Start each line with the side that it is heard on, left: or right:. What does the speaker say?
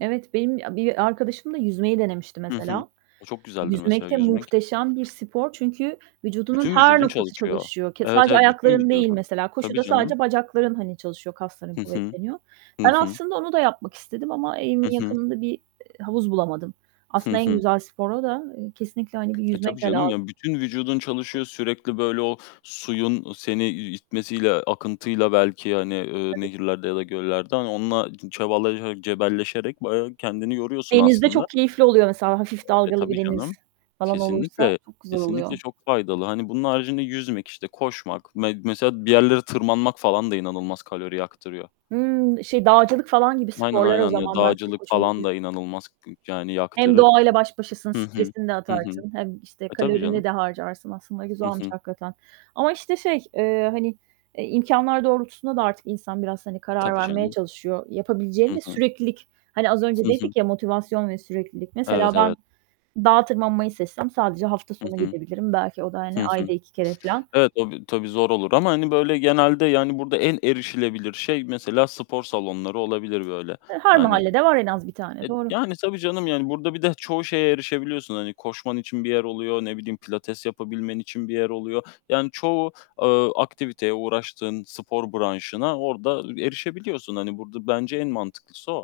right: Evet, benim bi a bir arkadaşım da yüzmeyi denemişti
left: Hı hı.
right: mesela.
left: O çok güzeldir,
right: Yüzmek
left: mesela,
right: de
left: yüzmek.
right: muhteşem bir spor çünkü vücudunun
left: Bütün
right: her
left: vücudun
right: noktası
left: çalışıyor.
right: çalışıyor. Ke
left: Evet,
right: sadece
left: evet, bütün
right: ayakların değil
left: vücudun.
right: mesela,
left: Tabii,
right: koşuda
left: canım.
right: sadece bacakların, hani, çalışıyor, kasların
left: Hı hı.
right: kuvvetleniyor.
left: Hı
right: Ben
left: hı.
right: aslında onu da yapmak istedim ama evimin
left: Hı hı.
right: yakınında bir, ııı, havuz bulamadım.
left: Hı
right: Aslında en
left: hı.
right: güzel spor o da. Eee, kesinlikle, hani, bir
left: E, tabii,
right: yüzmek de
left: canım,
right: lazım.
left: yani, bütün vücudun çalışıyor, sürekli, böyle, o suyun seni i itmesiyle, akıntıyla belki, hani, ııı,
right: Tabii.
left: nehirlerde ya da göllerde, hani, onunla çabalaşarak, cebelleşerek bayağı kendini yoruyorsun
right: Denizde
left: aslında.
right: çok keyifli oluyor mesela, hafif
left: E,
right: dalgalı bir
left: tabii
right: deniz
left: canım!
right: falan olursa
left: Kesinlikle,
right: çok güzel
left: kesinlikle
right: oluyor.
left: çok faydalı. Hani, bunun haricinde yüzmek, işte, koşmak, me mesela bir yerlere tırmanmak falan da inanılmaz kalori yaktırıyor.
right: Hıı, şey, dağcılık falan gibi
left: Aynen,
right: sporlar o
left: aynen. Ya,
right: zaman belki çok
left: dağcılık
right: hoş
left: falan
right: olabilir.
left: da inanılmaz k yani,
right: Hem
left: yaktırır.
right: doğayla baş başasın,
left: Hı hı.
right: stresini de
left: Hı hı.
right: atarsın, hem, işte,
left: E, tabii,
right: kalorini
left: canım.
right: de harcarsın aslında
left: Hı
right: güzelmiş
left: hı.
right: hakikaten. Ama, işte, şey, ııı, hani, eee, imkânlar doğrultusunda da artık insan biraz, hani, karar
left: Tabii,
right: vermeye
left: canım.
right: çalışıyor. Yapabileceğin
left: Hı
right: de
left: hı.
right: süreklilik, hani, az
left: Hı
right: önce
left: hı.
right: dedik ya, motivasyon ve süreklilik. Mesela
left: Evet,
right: ben
left: evet.
right: dağa tırmanmayı seçsem sadece hafta sonu
left: Hı hı.
right: gidebilirim. Belki o da,
left: Hı
right: hani,
left: hı.
right: ayda 2 kere filan.
left: Evet, o bir, tabii, zor olur ama, hani, böyle, genelde, yani, burada en erişilebilir şey mesela spor salonları olabilir, böyle,
right: Hıı, her
left: yani.
right: mahallede var en az 1 tane,
left: E,
right: doğru.
left: yani, tabii, canım, yani, burada bir de çoğu şeye erişebiliyorsun, hani, koşman için bir yer oluyor, ne bileyim, pilates yapabilmen için bir yer oluyor. Yani, çoğu, ııı, aktiviteye, uğraştığın spor branşına orada erişebiliyorsun. Hani, burada bence en mantıklısı o.